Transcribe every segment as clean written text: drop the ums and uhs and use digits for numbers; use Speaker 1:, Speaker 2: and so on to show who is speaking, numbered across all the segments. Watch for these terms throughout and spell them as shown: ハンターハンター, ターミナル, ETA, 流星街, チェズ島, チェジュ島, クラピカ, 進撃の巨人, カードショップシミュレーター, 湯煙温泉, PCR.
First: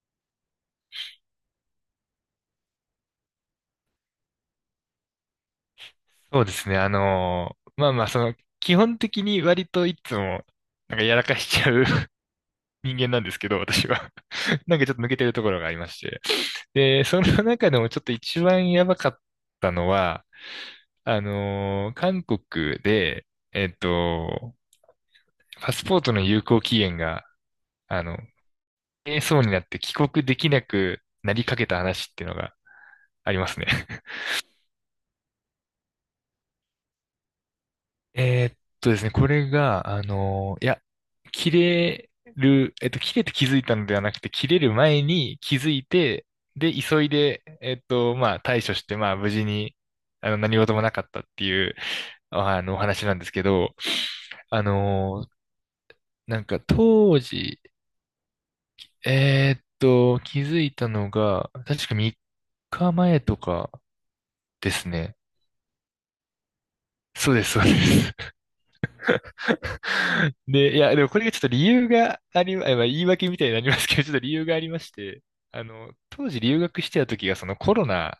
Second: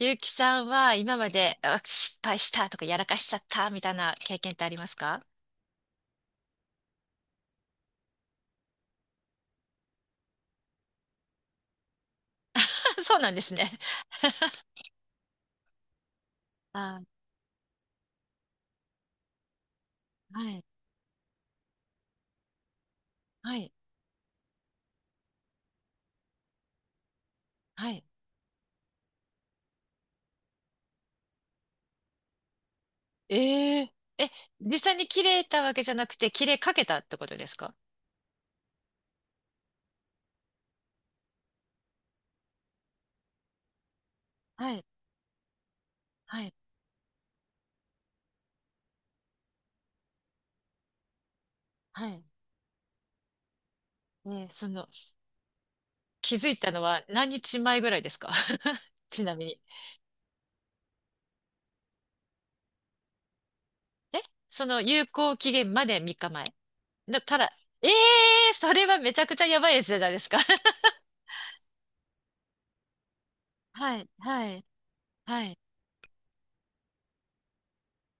Speaker 1: ゆうきさんは今まで失敗したとかやらかしちゃったみたいな経験ってありますか？
Speaker 2: そうですね。基本的に割といつも、やらかしちゃう 人 間
Speaker 1: そう
Speaker 2: なん
Speaker 1: な
Speaker 2: で
Speaker 1: ん
Speaker 2: す
Speaker 1: で
Speaker 2: け
Speaker 1: す
Speaker 2: ど、
Speaker 1: ね。
Speaker 2: 私は なんかちょっと抜けてるところがありまして。
Speaker 1: あ、
Speaker 2: で、その中でもちょっと一番やばかったのは、
Speaker 1: はい、
Speaker 2: 韓国で、
Speaker 1: は
Speaker 2: え
Speaker 1: い、
Speaker 2: っと、パスポートの有効期限が、
Speaker 1: は
Speaker 2: あ
Speaker 1: い。
Speaker 2: の、切れそうになって帰国できなくなりかけた話っていうのがありますね。
Speaker 1: えええ、実際に切れたわけじゃなくて、切れかけたってことですか？
Speaker 2: これが、切れる、えっと、切れて気づいたのではなくて、切れ
Speaker 1: は
Speaker 2: る
Speaker 1: い、
Speaker 2: 前に気づいて、
Speaker 1: はい、
Speaker 2: で、急いで、対処して、まあ、無事に、何事もなかったっていう、
Speaker 1: はい。
Speaker 2: あの、お話なんですけど、あ
Speaker 1: その、
Speaker 2: の
Speaker 1: 気づいたのは
Speaker 2: 当
Speaker 1: 何日
Speaker 2: 時、
Speaker 1: 前ぐらいですか？ ちなみに。
Speaker 2: 気づいたのが、確か3日前とか
Speaker 1: え、そ
Speaker 2: で
Speaker 1: の
Speaker 2: す
Speaker 1: 有
Speaker 2: ね。
Speaker 1: 効期限まで3日前。だ
Speaker 2: そう
Speaker 1: か
Speaker 2: で
Speaker 1: ら、
Speaker 2: す、そうです。
Speaker 1: それはめちゃくちゃやばいやつじゃないです か。
Speaker 2: で、でもこれがちょっと理由があり、あまあ、言い訳みたいになります
Speaker 1: は
Speaker 2: けど、
Speaker 1: い、
Speaker 2: ちょっと理由
Speaker 1: は
Speaker 2: があ
Speaker 1: い、
Speaker 2: りまして、
Speaker 1: はい。
Speaker 2: あの、当時留学してた時がその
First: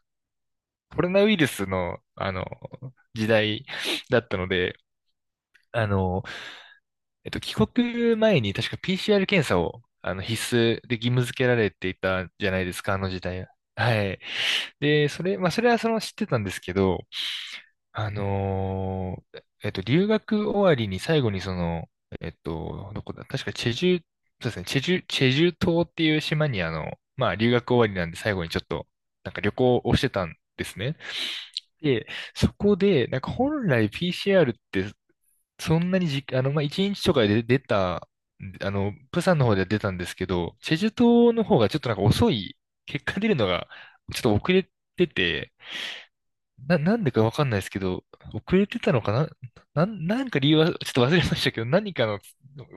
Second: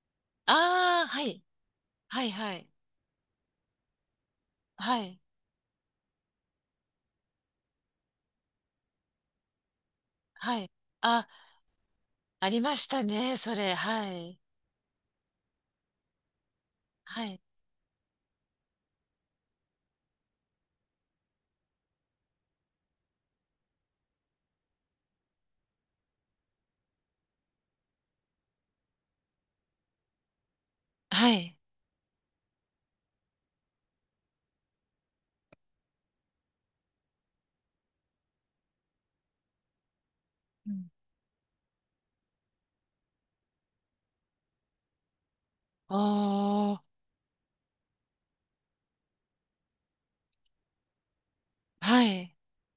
Speaker 2: コ
Speaker 1: ああ、
Speaker 2: ロ
Speaker 1: は
Speaker 2: ナウイ
Speaker 1: い。
Speaker 2: ルスの、
Speaker 1: はい
Speaker 2: あの、
Speaker 1: はい。
Speaker 2: 時代だったので、
Speaker 1: はい。
Speaker 2: あの、帰国前に確か PCR 検査を、あの、必
Speaker 1: はい。
Speaker 2: 須で義務
Speaker 1: あ、
Speaker 2: 付けられていたじ
Speaker 1: あ
Speaker 2: ゃ
Speaker 1: り
Speaker 2: ないで
Speaker 1: ま
Speaker 2: す
Speaker 1: し
Speaker 2: か、あ
Speaker 1: た
Speaker 2: の時
Speaker 1: ね、
Speaker 2: 代は。
Speaker 1: それ。
Speaker 2: は
Speaker 1: は
Speaker 2: い。
Speaker 1: い。
Speaker 2: で、それ、それはその知ってたんですけど、
Speaker 1: はい。
Speaker 2: 留学終わりに最後にその、えっと、どこだ、確かチェジュ、そうですね、チェジュ、チェジュ島っていう島にまあ留学終わりなんで最後にちょっと、なんか旅行をしてたんですね。
Speaker 1: はい。
Speaker 2: で、そこで、なんか本来 PCR ってそんなにじ、あの、まあ1日とかで出た、あの、プサンの方では出たんですけど、
Speaker 1: う
Speaker 2: チェジ
Speaker 1: ん。
Speaker 2: ュ島の方がちょっとなんか遅い、結果出るのがちょっと遅れてて、
Speaker 1: おー。
Speaker 2: なんでかわかんないですけど、遅れてたのかな、なんか理由はちょっと忘れましたけど、何
Speaker 1: は
Speaker 2: かの
Speaker 1: い。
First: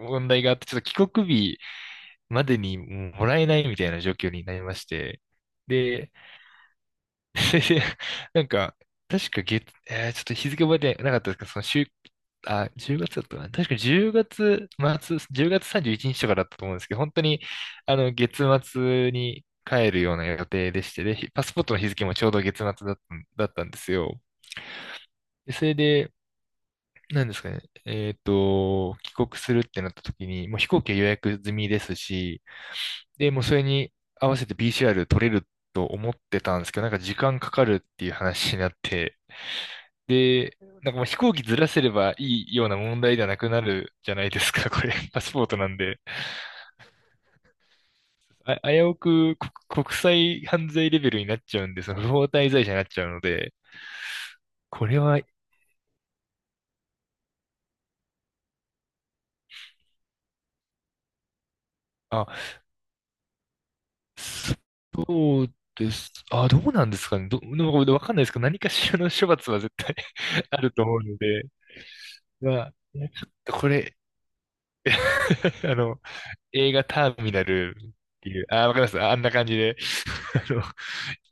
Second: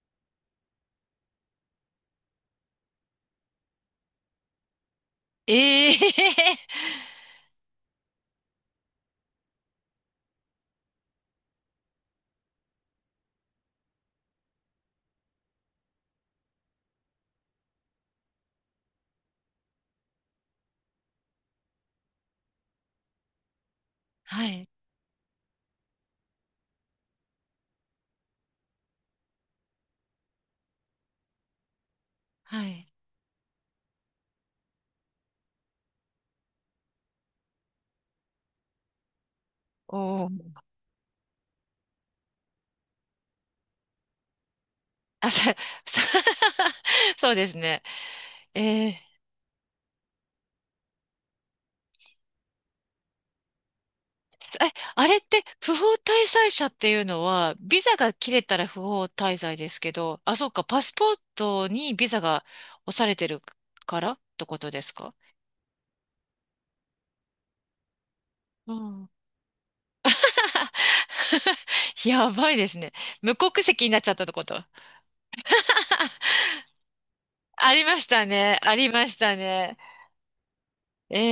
Speaker 2: 問題があって、ちょっと帰国日までにもらえないみたいな状況になりまして、
Speaker 1: え
Speaker 2: で、
Speaker 1: え。
Speaker 2: それで、なんか、確か月、えーちょっと日付覚えてなかったですかその週、あ、10月だったかな。確か10月末、10月31日とかだったと思うんですけど、本当に、あの、月末に帰るような予定でして、で、パスポートの日付もちょうど月末だったんですよ。
Speaker 1: はい。
Speaker 2: でそれで、なんですかね。帰国するってなった時に、もう飛行機は予約済みですし、
Speaker 1: はい。
Speaker 2: で、もうそれに合わせて PCR 取れると思ってたんですけど、なんか時間かかるっていう話になって、
Speaker 1: お
Speaker 2: で、
Speaker 1: ー。
Speaker 2: なんかもう飛行機ずらせればいいような問題ではなくなるじゃないですか、これ。パ
Speaker 1: あ、
Speaker 2: スポー
Speaker 1: さ、
Speaker 2: トなんで。
Speaker 1: さ そうですね。
Speaker 2: あ、
Speaker 1: え
Speaker 2: 危
Speaker 1: ー、
Speaker 2: うく国際犯罪レベルになっちゃうんで、その不法滞在者になっちゃうので、これ
Speaker 1: あれ
Speaker 2: は、
Speaker 1: って不法滞在者っていうのは、ビザが切れたら不法滞在ですけど、あ、そうか、パスポートにビザが
Speaker 2: あ
Speaker 1: 押されてるからってことですか？
Speaker 2: そうです。あ、どうなんですかね。でもわかんないですけど、何か
Speaker 1: う
Speaker 2: しら
Speaker 1: ん。
Speaker 2: の処罰は絶対 あると思うので、
Speaker 1: やばい
Speaker 2: ま
Speaker 1: で
Speaker 2: あ、
Speaker 1: すね。無国
Speaker 2: こ
Speaker 1: 籍に
Speaker 2: れ、
Speaker 1: なっちゃったってこと。
Speaker 2: あの、映画ターミナ
Speaker 1: あ
Speaker 2: ル
Speaker 1: り
Speaker 2: っ
Speaker 1: ました
Speaker 2: ていう、
Speaker 1: ね。
Speaker 2: あ、わ
Speaker 1: あ
Speaker 2: かりま
Speaker 1: り
Speaker 2: す。
Speaker 1: ま
Speaker 2: あ
Speaker 1: し
Speaker 2: あんな
Speaker 1: た
Speaker 2: 感じで、
Speaker 1: ね。
Speaker 2: あの、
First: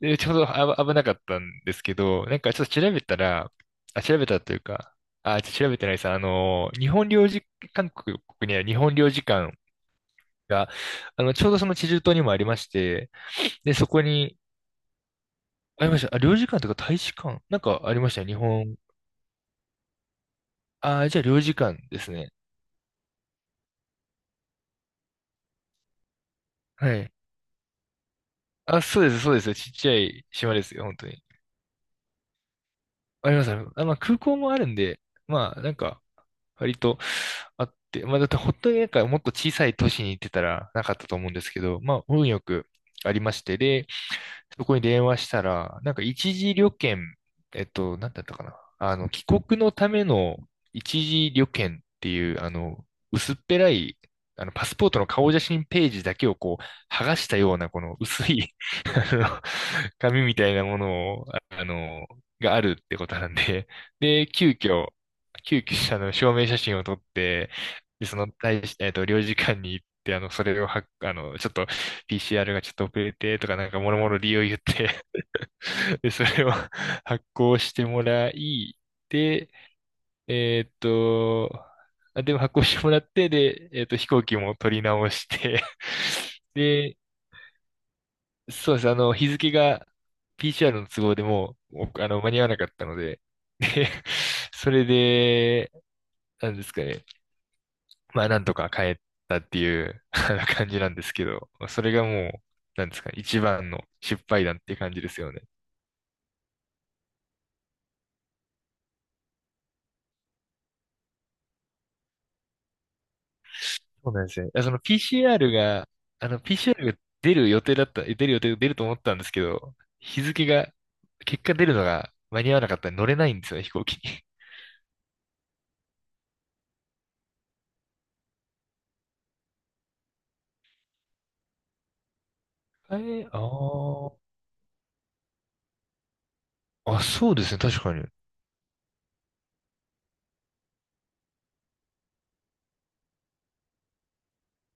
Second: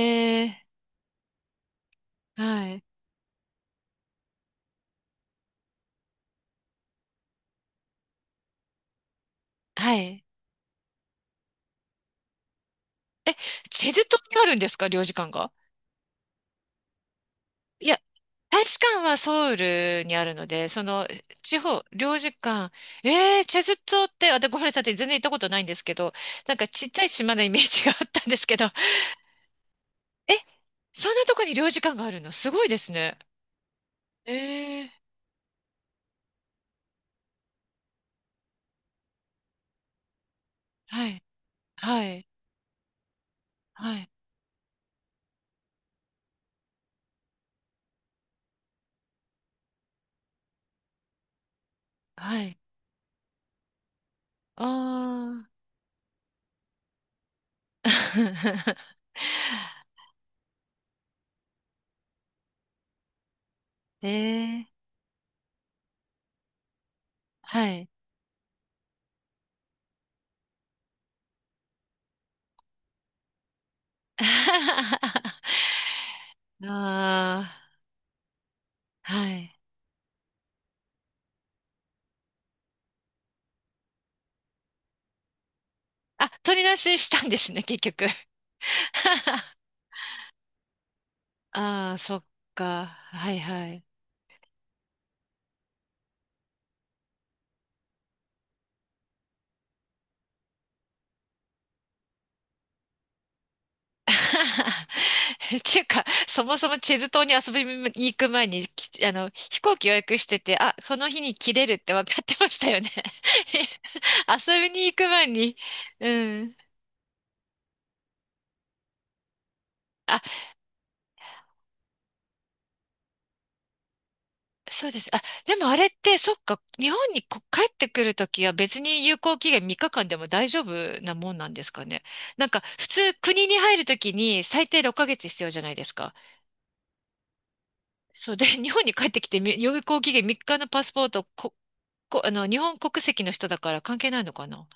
Speaker 2: でちょう
Speaker 1: え。
Speaker 2: どあ危なかったんですけど、なんかちょ
Speaker 1: は
Speaker 2: っと調
Speaker 1: い。
Speaker 2: べたら、あ、調べたというか、あ、ちょっと調べてないです。あの、日本領事、韓国にある日本領事館
Speaker 1: はい。
Speaker 2: が、あの、ちょうどその地州島にもありまして、
Speaker 1: え、
Speaker 2: で、そ
Speaker 1: チェ
Speaker 2: こ
Speaker 1: ズ島に
Speaker 2: に、
Speaker 1: あるんですか領事館が？
Speaker 2: ありました。あ、領事館とか大使館なんか
Speaker 1: い
Speaker 2: あ
Speaker 1: や、
Speaker 2: りましたよ、日
Speaker 1: 大
Speaker 2: 本。
Speaker 1: 使館はソウルにあるので、その、
Speaker 2: あ、じゃあ領事
Speaker 1: 地
Speaker 2: 館
Speaker 1: 方、
Speaker 2: です
Speaker 1: 領
Speaker 2: ね。
Speaker 1: 事館。えー、チェズ島って、あ、でごめんなさい、全然行ったことないんですけど、なんかちっ
Speaker 2: は
Speaker 1: ちゃい
Speaker 2: い。
Speaker 1: 島のイメージがあったんですけど、
Speaker 2: あ、そうです。ちっちゃい
Speaker 1: え、
Speaker 2: 島ですよ、本当
Speaker 1: そん
Speaker 2: に。
Speaker 1: なとこに領事館があるのすごいですね。
Speaker 2: あります。あ、まあ空
Speaker 1: え
Speaker 2: 港もあるん
Speaker 1: ー、
Speaker 2: で、まあなんか、割とあって、まあだって本当になんかもっと小さい都市に行ってたらなかった
Speaker 1: は
Speaker 2: と
Speaker 1: い、
Speaker 2: 思うんですけど、まあ
Speaker 1: は
Speaker 2: 運
Speaker 1: い、
Speaker 2: よくありまして、で、
Speaker 1: はい。
Speaker 2: そこに電話したら、なんか一時旅券、えっと、なんだったかな。あの、帰国のための一時旅券っていう、
Speaker 1: は
Speaker 2: あ
Speaker 1: い。
Speaker 2: の、薄っぺらい、あの、
Speaker 1: あ
Speaker 2: パスポートの顔写
Speaker 1: あ。
Speaker 2: 真ページだけをこう、剥がしたような、この薄い あの紙みたいなものを、ああの、があるってことなんで、
Speaker 1: え
Speaker 2: で、
Speaker 1: え。
Speaker 2: 急遽、あの、証明写真を撮って、
Speaker 1: はい。
Speaker 2: で、その、大し、えっと、領事館に行って、あの、それをは、あの、ちょっと、PCR がちょっと遅れて、とか、なんか、もろもろ理由を言って、で、それを 発
Speaker 1: あ
Speaker 2: 行してもらい、
Speaker 1: あ、は
Speaker 2: で、
Speaker 1: い。
Speaker 2: えーっと、でも発行してもらって、で、飛行機も取り直して、
Speaker 1: あ、取り出
Speaker 2: で、
Speaker 1: ししたんですね、結局。
Speaker 2: そうです。あの、日付が PCR の都合でもう、
Speaker 1: ああ、
Speaker 2: おあ
Speaker 1: そ
Speaker 2: の、
Speaker 1: っ
Speaker 2: 間に合わなかっ
Speaker 1: か。
Speaker 2: たので、
Speaker 1: はい はい。
Speaker 2: で、それで、なんですかね。まあ、なんとか帰ったっていうあの感じなんですけど、それがもう、なんですかね、一番の失敗談っていう感じですよね。
Speaker 1: っていうか、そもそもチェズ島に遊びに行く前に、あの、飛行機予約してて、あ、この日に切れるって分かってましたよね。
Speaker 2: そうなん ですね。
Speaker 1: 遊
Speaker 2: あ
Speaker 1: び
Speaker 2: その
Speaker 1: に行く前
Speaker 2: PCR
Speaker 1: に、
Speaker 2: が、
Speaker 1: うん。
Speaker 2: PCR が出る予定だった、え出る予定、出ると思ったんですけど、日付が、結果出るのが間に合わなかったんで乗れないんですよね、飛行機に。
Speaker 1: そうです。あ、でもあれって、そっか、日本に帰ってくるときは別に有効期限3日間でも大丈夫なもんなんですかね。なんか、普
Speaker 2: え
Speaker 1: 通
Speaker 2: ー、あ
Speaker 1: 国に入るとき
Speaker 2: ー
Speaker 1: に最低6ヶ月必要じゃないですか。
Speaker 2: あ、そうですね、確かに。
Speaker 1: そうで、日本に帰ってきて有効期限3日のパスポート、あの、日本国籍の人だから関係ないのかな。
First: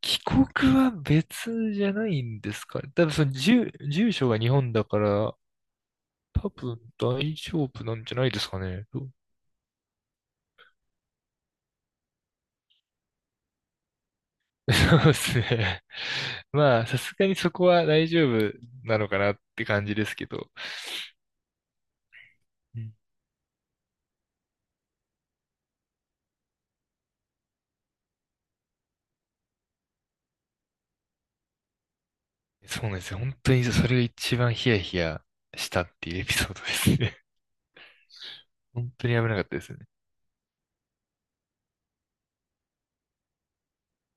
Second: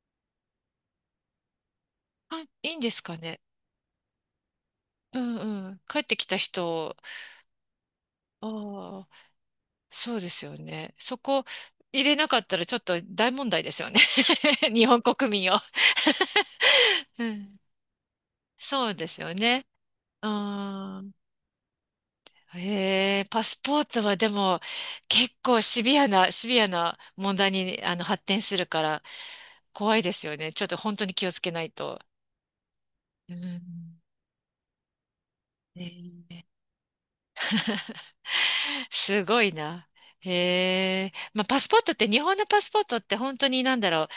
Speaker 2: 帰国は別じゃない
Speaker 1: あ、
Speaker 2: んです
Speaker 1: いいん
Speaker 2: か
Speaker 1: です
Speaker 2: 多分
Speaker 1: か
Speaker 2: その
Speaker 1: ね。
Speaker 2: 住所が日本だか
Speaker 1: う
Speaker 2: ら、
Speaker 1: んうん。帰ってきた
Speaker 2: 多分
Speaker 1: 人、
Speaker 2: 大丈夫なんじゃないですかね。ど
Speaker 1: ああ、
Speaker 2: う
Speaker 1: そうですよね。そこ入れなかったらちょっと大問題ですよね。日
Speaker 2: そ
Speaker 1: 本
Speaker 2: うで
Speaker 1: 国
Speaker 2: す
Speaker 1: 民を。
Speaker 2: ね。まあ、さすがにそこは大丈夫
Speaker 1: そう
Speaker 2: な
Speaker 1: で
Speaker 2: のか
Speaker 1: す
Speaker 2: な
Speaker 1: よ
Speaker 2: って
Speaker 1: ね。
Speaker 2: 感じですけ
Speaker 1: う
Speaker 2: ど。
Speaker 1: ーん。
Speaker 2: うん
Speaker 1: へえ、パスポートはでも結構シビアな問題にあの発展するから怖いですよね。ちょっと本当に気をつけないと。
Speaker 2: そうなんですよ。本
Speaker 1: う
Speaker 2: 当
Speaker 1: ん。
Speaker 2: にそれが一番ヒヤヒヤしたっていうエ
Speaker 1: ね。
Speaker 2: ピソードですね。本当に危
Speaker 1: す
Speaker 2: なか
Speaker 1: ご
Speaker 2: った
Speaker 1: い
Speaker 2: です
Speaker 1: な。
Speaker 2: ね。
Speaker 1: へえ。まあ、パスポートって、日本のパスポートって本当になんだろう。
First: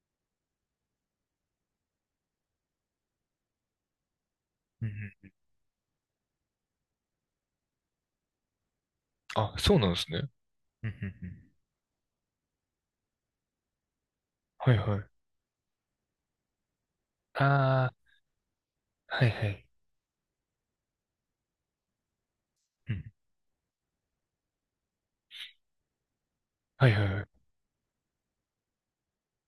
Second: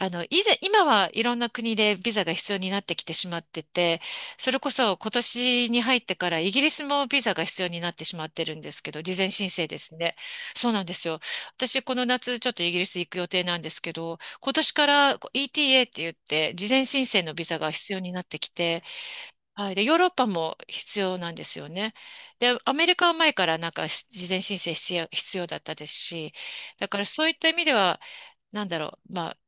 Speaker 1: あの、以前、今はいろんな国でビザが必要になってきてしまってて、それこ
Speaker 2: うん
Speaker 1: そ今
Speaker 2: うん。
Speaker 1: 年に入ってからイギリスもビザが必要になってしまってるんですけど、事前申
Speaker 2: あ、
Speaker 1: 請
Speaker 2: そう
Speaker 1: で
Speaker 2: なん
Speaker 1: す
Speaker 2: です
Speaker 1: ね。
Speaker 2: ね。
Speaker 1: そうなん
Speaker 2: うんう
Speaker 1: で
Speaker 2: ん
Speaker 1: すよ。
Speaker 2: うん。
Speaker 1: 私、この夏ちょっとイギリス行く予定なんですけど、今年
Speaker 2: はい
Speaker 1: か
Speaker 2: はい。
Speaker 1: らこう ETA って言って、事前申請のビザが
Speaker 2: あ
Speaker 1: 必要になってきて、
Speaker 2: あ、はいはい。
Speaker 1: はい。で、ヨーロッパも必要なんですよね。で、アメ
Speaker 2: う
Speaker 1: リ
Speaker 2: ん。
Speaker 1: カは前からなんか事前申請必要だったですし、だ
Speaker 2: はい
Speaker 1: か
Speaker 2: は
Speaker 1: ら
Speaker 2: いは
Speaker 1: そ
Speaker 2: い。
Speaker 1: ういった意味では、なんだろう、まあ、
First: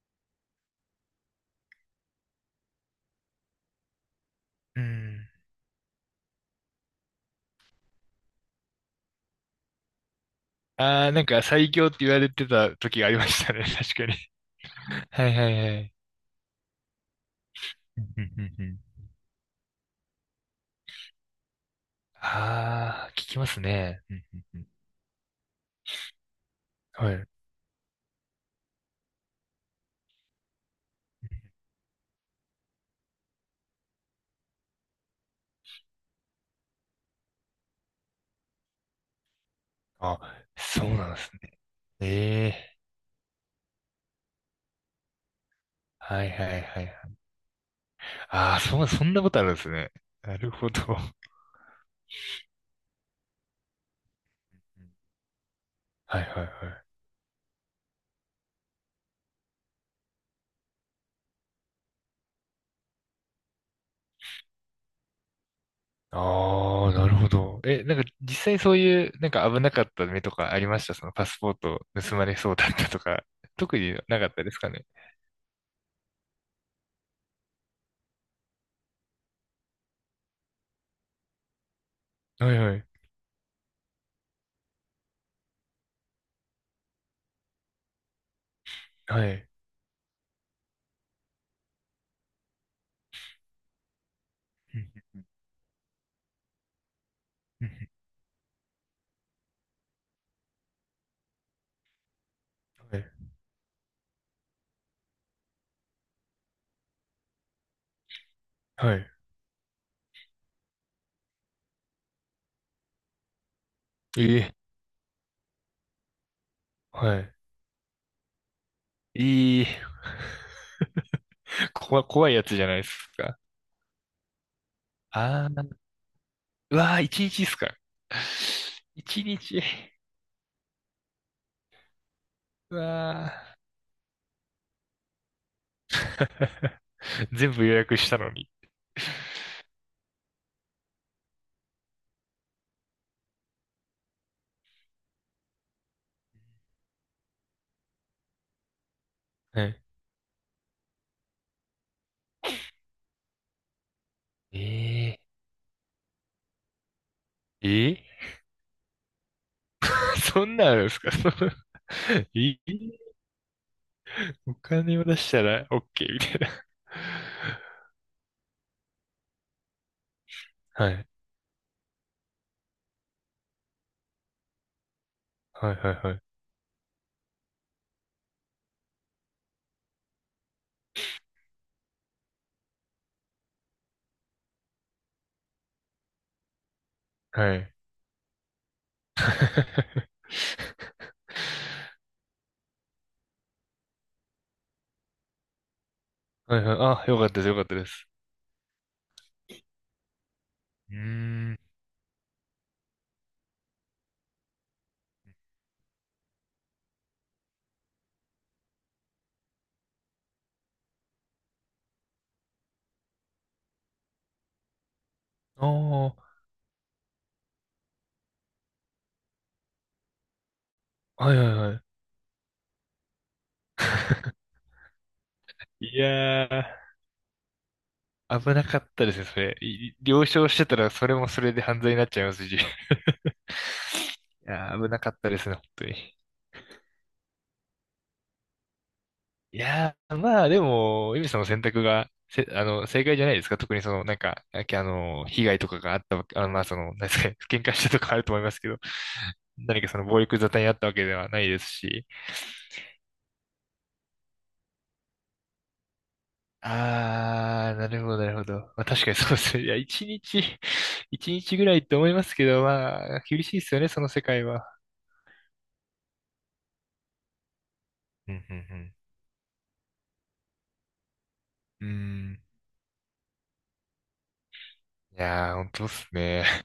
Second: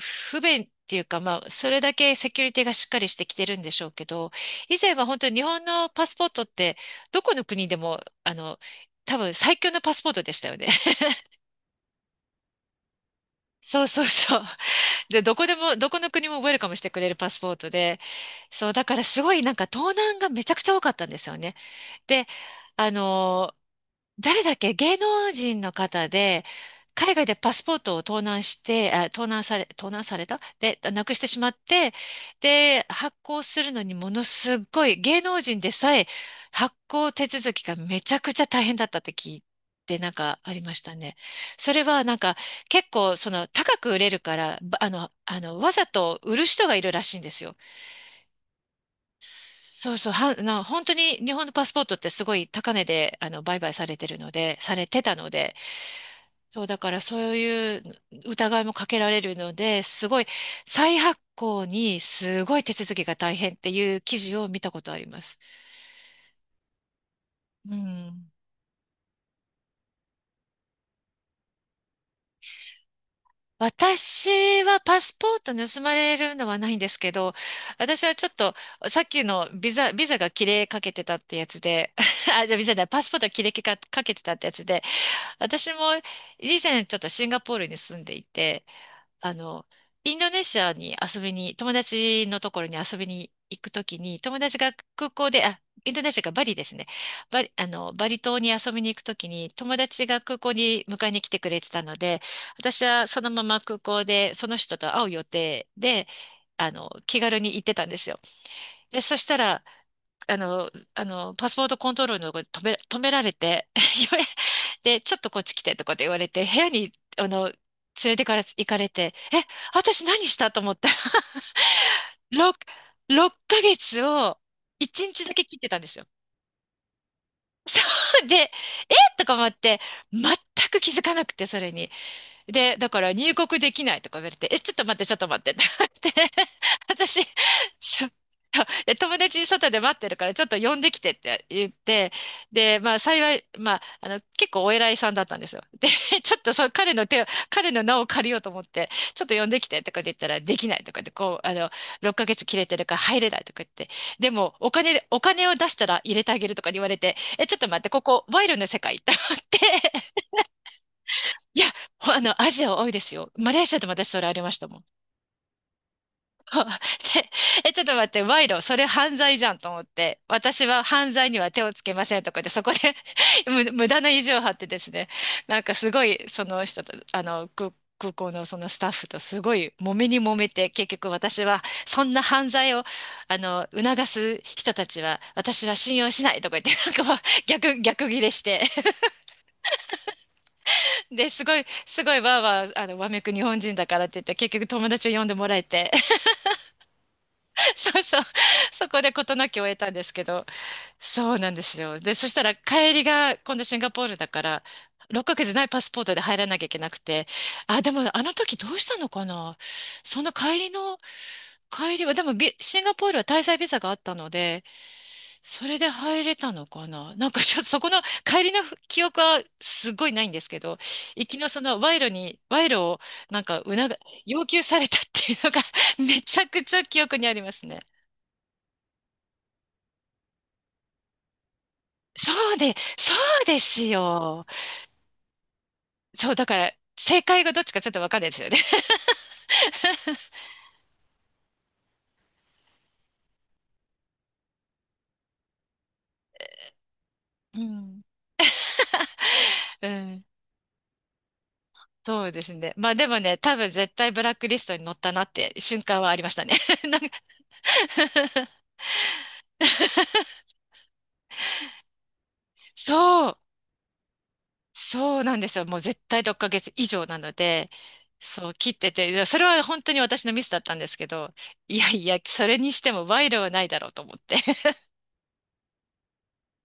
Speaker 1: 不便っていうか、まあ、それだけセキュリティがしっかりしてきてるんでしょうけど、以
Speaker 2: う
Speaker 1: 前は本
Speaker 2: ん。
Speaker 1: 当に日本のパスポートって、どこの国でも、あの、多分最強のパスポートでしたよね。
Speaker 2: ああ、なんか最強って言われてた時がありましたね。
Speaker 1: そう
Speaker 2: 確
Speaker 1: そう
Speaker 2: かに。
Speaker 1: そう。で、
Speaker 2: はい
Speaker 1: どこ
Speaker 2: は
Speaker 1: で
Speaker 2: い
Speaker 1: も、
Speaker 2: は
Speaker 1: ど
Speaker 2: い。
Speaker 1: この国もウェルカムしてくれるパスポートで、
Speaker 2: うんうんうんう
Speaker 1: そう、
Speaker 2: ん
Speaker 1: だからすごいなんか盗難がめちゃくちゃ多かったんですよね。で、あ
Speaker 2: ああ、聞きま
Speaker 1: の、
Speaker 2: すね。うんう
Speaker 1: 誰
Speaker 2: ん
Speaker 1: だっ
Speaker 2: うん
Speaker 1: け、芸能人の方で、
Speaker 2: は
Speaker 1: 海外
Speaker 2: い。
Speaker 1: でパスポートを盗難して、盗難されたで、なくしてしまって、で、発行するのにものすっごい、芸能人でさえ発行手続きがめちゃくちゃ大変だったって聞いて、なん
Speaker 2: あ、
Speaker 1: かありまし
Speaker 2: そう
Speaker 1: た
Speaker 2: な
Speaker 1: ね。
Speaker 2: んですね。
Speaker 1: それはなんか
Speaker 2: ええ
Speaker 1: 結構その高く売れるから、あの、あの、わざと
Speaker 2: はい
Speaker 1: 売る
Speaker 2: はい
Speaker 1: 人がい
Speaker 2: は
Speaker 1: るら
Speaker 2: い。
Speaker 1: しいんですよ。
Speaker 2: ああ、そう、そんなことあるんですね。なるほど。
Speaker 1: 本当
Speaker 2: うん
Speaker 1: に日本のパスポートってすごい高値で、あの、売買されてるので、されてたので、
Speaker 2: はいはいはい。
Speaker 1: そう、だからそういう疑いもかけられるので、すごい、再発行にすごい手続きが大変っていう記事を見たことあります。
Speaker 2: ああ、なるほど。
Speaker 1: う
Speaker 2: え、なんか
Speaker 1: ん。
Speaker 2: 実際そういう、なんか危なかった目とかありましたそのパスポート盗まれそうだったとか、特になかったです
Speaker 1: 私
Speaker 2: か
Speaker 1: は
Speaker 2: ね。
Speaker 1: パスポート盗まれるのはないんですけど、私はちょっと、さっきのビザ、ビザが切れかけてたってやつで、あ、
Speaker 2: は
Speaker 1: じゃあ
Speaker 2: い
Speaker 1: ビザ
Speaker 2: はい。
Speaker 1: だ、パスポートが切れかかけてたってやつで、私も以前ちょっとシンガポールに住んでいて、
Speaker 2: は
Speaker 1: あ
Speaker 2: い。
Speaker 1: の、インドネシアに遊びに、友達のところに遊びに行くときに、友達が
Speaker 2: うん
Speaker 1: 空
Speaker 2: うん
Speaker 1: 港で、あ、インドネシアがバリですね。バリ、
Speaker 2: う
Speaker 1: あ
Speaker 2: んう
Speaker 1: の、バリ島に遊びに行くときに、友達が空港に迎えに来てくれてたので、私
Speaker 2: んは
Speaker 1: はそ
Speaker 2: い。
Speaker 1: のまま空港でその人と会う予定で、あの、気軽に行ってたんですよ。
Speaker 2: は
Speaker 1: で、
Speaker 2: い
Speaker 1: そしたら、あの、あの、パスポートコントロールのとこに止められて、
Speaker 2: え え、
Speaker 1: で、ちょっとこっち来てとかって言われて、部屋に、
Speaker 2: は
Speaker 1: あ
Speaker 2: い。
Speaker 1: の、連れてから行かれて、え、
Speaker 2: ええ、
Speaker 1: 私何したと思ったら、
Speaker 2: 怖 いやつ
Speaker 1: 6、
Speaker 2: じゃないですか。
Speaker 1: ヶ月を1日だけ
Speaker 2: あ
Speaker 1: 切って
Speaker 2: ー、
Speaker 1: たんですよ。
Speaker 2: うわー、一日ですか。
Speaker 1: そうで、え
Speaker 2: 一
Speaker 1: とか思っ
Speaker 2: 日。
Speaker 1: て、全く気づかなくて、それに。で、
Speaker 2: う
Speaker 1: だから入
Speaker 2: わ
Speaker 1: 国できないとか言われて、え、ちょっと待って、ちょっと待ってって言って
Speaker 2: ー。
Speaker 1: 私、
Speaker 2: 全部予約
Speaker 1: そ
Speaker 2: し
Speaker 1: う
Speaker 2: たのに。
Speaker 1: で友達外で待ってるからちょっと呼んできてって言って、で、まあ幸い、まあ、あの、結構お偉いさんだったんですよ。で、ちょっとそう、彼の名を借りようと思って、ちょっと呼んで
Speaker 2: は
Speaker 1: き
Speaker 2: い。
Speaker 1: てとかで言ったらできないとかで、こう、あの、6ヶ月切れてるから入れないとか言って、でも
Speaker 2: え
Speaker 1: お金を出したら入れてあげるとか言われて、え、ちょっと
Speaker 2: え、
Speaker 1: 待って、
Speaker 2: え
Speaker 1: こ
Speaker 2: え
Speaker 1: こ、賄賂の世界って思って
Speaker 2: そんなんあるんですかその
Speaker 1: いや、あ の、
Speaker 2: え
Speaker 1: ア
Speaker 2: え、
Speaker 1: ジア多いですよ。マレーシアでも私それありま
Speaker 2: お
Speaker 1: したもん。
Speaker 2: 金を出したら OK みたいな。
Speaker 1: で、え、ちょっと待って、賄賂、それ犯罪じゃんと思って、私は
Speaker 2: はい。
Speaker 1: 犯罪には手をつけませんとかで、そこで 無駄な意地を張ってですね、なん
Speaker 2: は
Speaker 1: か
Speaker 2: い
Speaker 1: す
Speaker 2: はい
Speaker 1: ご
Speaker 2: は
Speaker 1: い、その人と、空港のそのスタッフとすごい揉めに揉めて、結局私は、そんな犯罪を、あの、促す人たちは、私は信用しないとか言って、なんかもう
Speaker 2: い。はい。
Speaker 1: 逆ギレして で、すごいわーわー、あの、わめく日本人だからって言って、結局友達を呼んでもらえて、
Speaker 2: はいはい。あ、よかったです。よかっ たで
Speaker 1: そう
Speaker 2: す。
Speaker 1: そう、そこで事なきを得たんですけど、
Speaker 2: うー
Speaker 1: そうなん
Speaker 2: ん。
Speaker 1: ですよ。で、そしたら帰りが、今度シンガポールだから、6ヶ月ないパスポートで入らなきゃいけなくて、あ、でもあの時どうしたのかなその帰りの、帰りは、でもシンガポールは滞在ビザがあったので、
Speaker 2: あ
Speaker 1: それで入
Speaker 2: あ、
Speaker 1: れたのかななんかちょっとそこの帰りの記憶はすごいないんですけど、行
Speaker 2: は
Speaker 1: き
Speaker 2: いは
Speaker 1: の
Speaker 2: い
Speaker 1: そ
Speaker 2: は
Speaker 1: の
Speaker 2: い
Speaker 1: 賄賂をなんか要求されたっていうのが
Speaker 2: い
Speaker 1: めちゃ
Speaker 2: や、
Speaker 1: くちゃ記憶にありますね。
Speaker 2: 危なかったですね、それ。了承してたら、それもそれで犯罪になっちゃいますし。い
Speaker 1: そうですよ。
Speaker 2: やー、危なかったですね、本当に。
Speaker 1: そう、だから正解がどっちかちょっとわかんないですよね。
Speaker 2: まあ、でも、ゆみさんの選択が、せ、あの、正解じゃないですか。特にその、被害とかがあったわけ、なんですかね、
Speaker 1: う
Speaker 2: 喧嘩した
Speaker 1: ん。
Speaker 2: とかあると思いますけど、何
Speaker 1: う
Speaker 2: かその暴
Speaker 1: ん。
Speaker 2: 力沙汰にあったわけではないですし。
Speaker 1: そうですね。まあでもね、多分絶対ブラックリストに載ったなって瞬間はありましたね。なんか
Speaker 2: ああ、なるほ ど。まあ確かにそうですね。いや、一日、一日ぐらいって思いますけど、
Speaker 1: そ
Speaker 2: まあ、
Speaker 1: う。
Speaker 2: 厳しいですよね、その世界は。
Speaker 1: そうなんですよ。もう絶対6ヶ月以上なので、
Speaker 2: うんう
Speaker 1: そう切って
Speaker 2: ん
Speaker 1: て、いやそれは本当に私のミスだったんですけど、い
Speaker 2: う
Speaker 1: や
Speaker 2: ん。うー
Speaker 1: いや、
Speaker 2: ん。
Speaker 1: それにしても賄賂はないだろうと思って。
Speaker 2: いやー、本当っすね。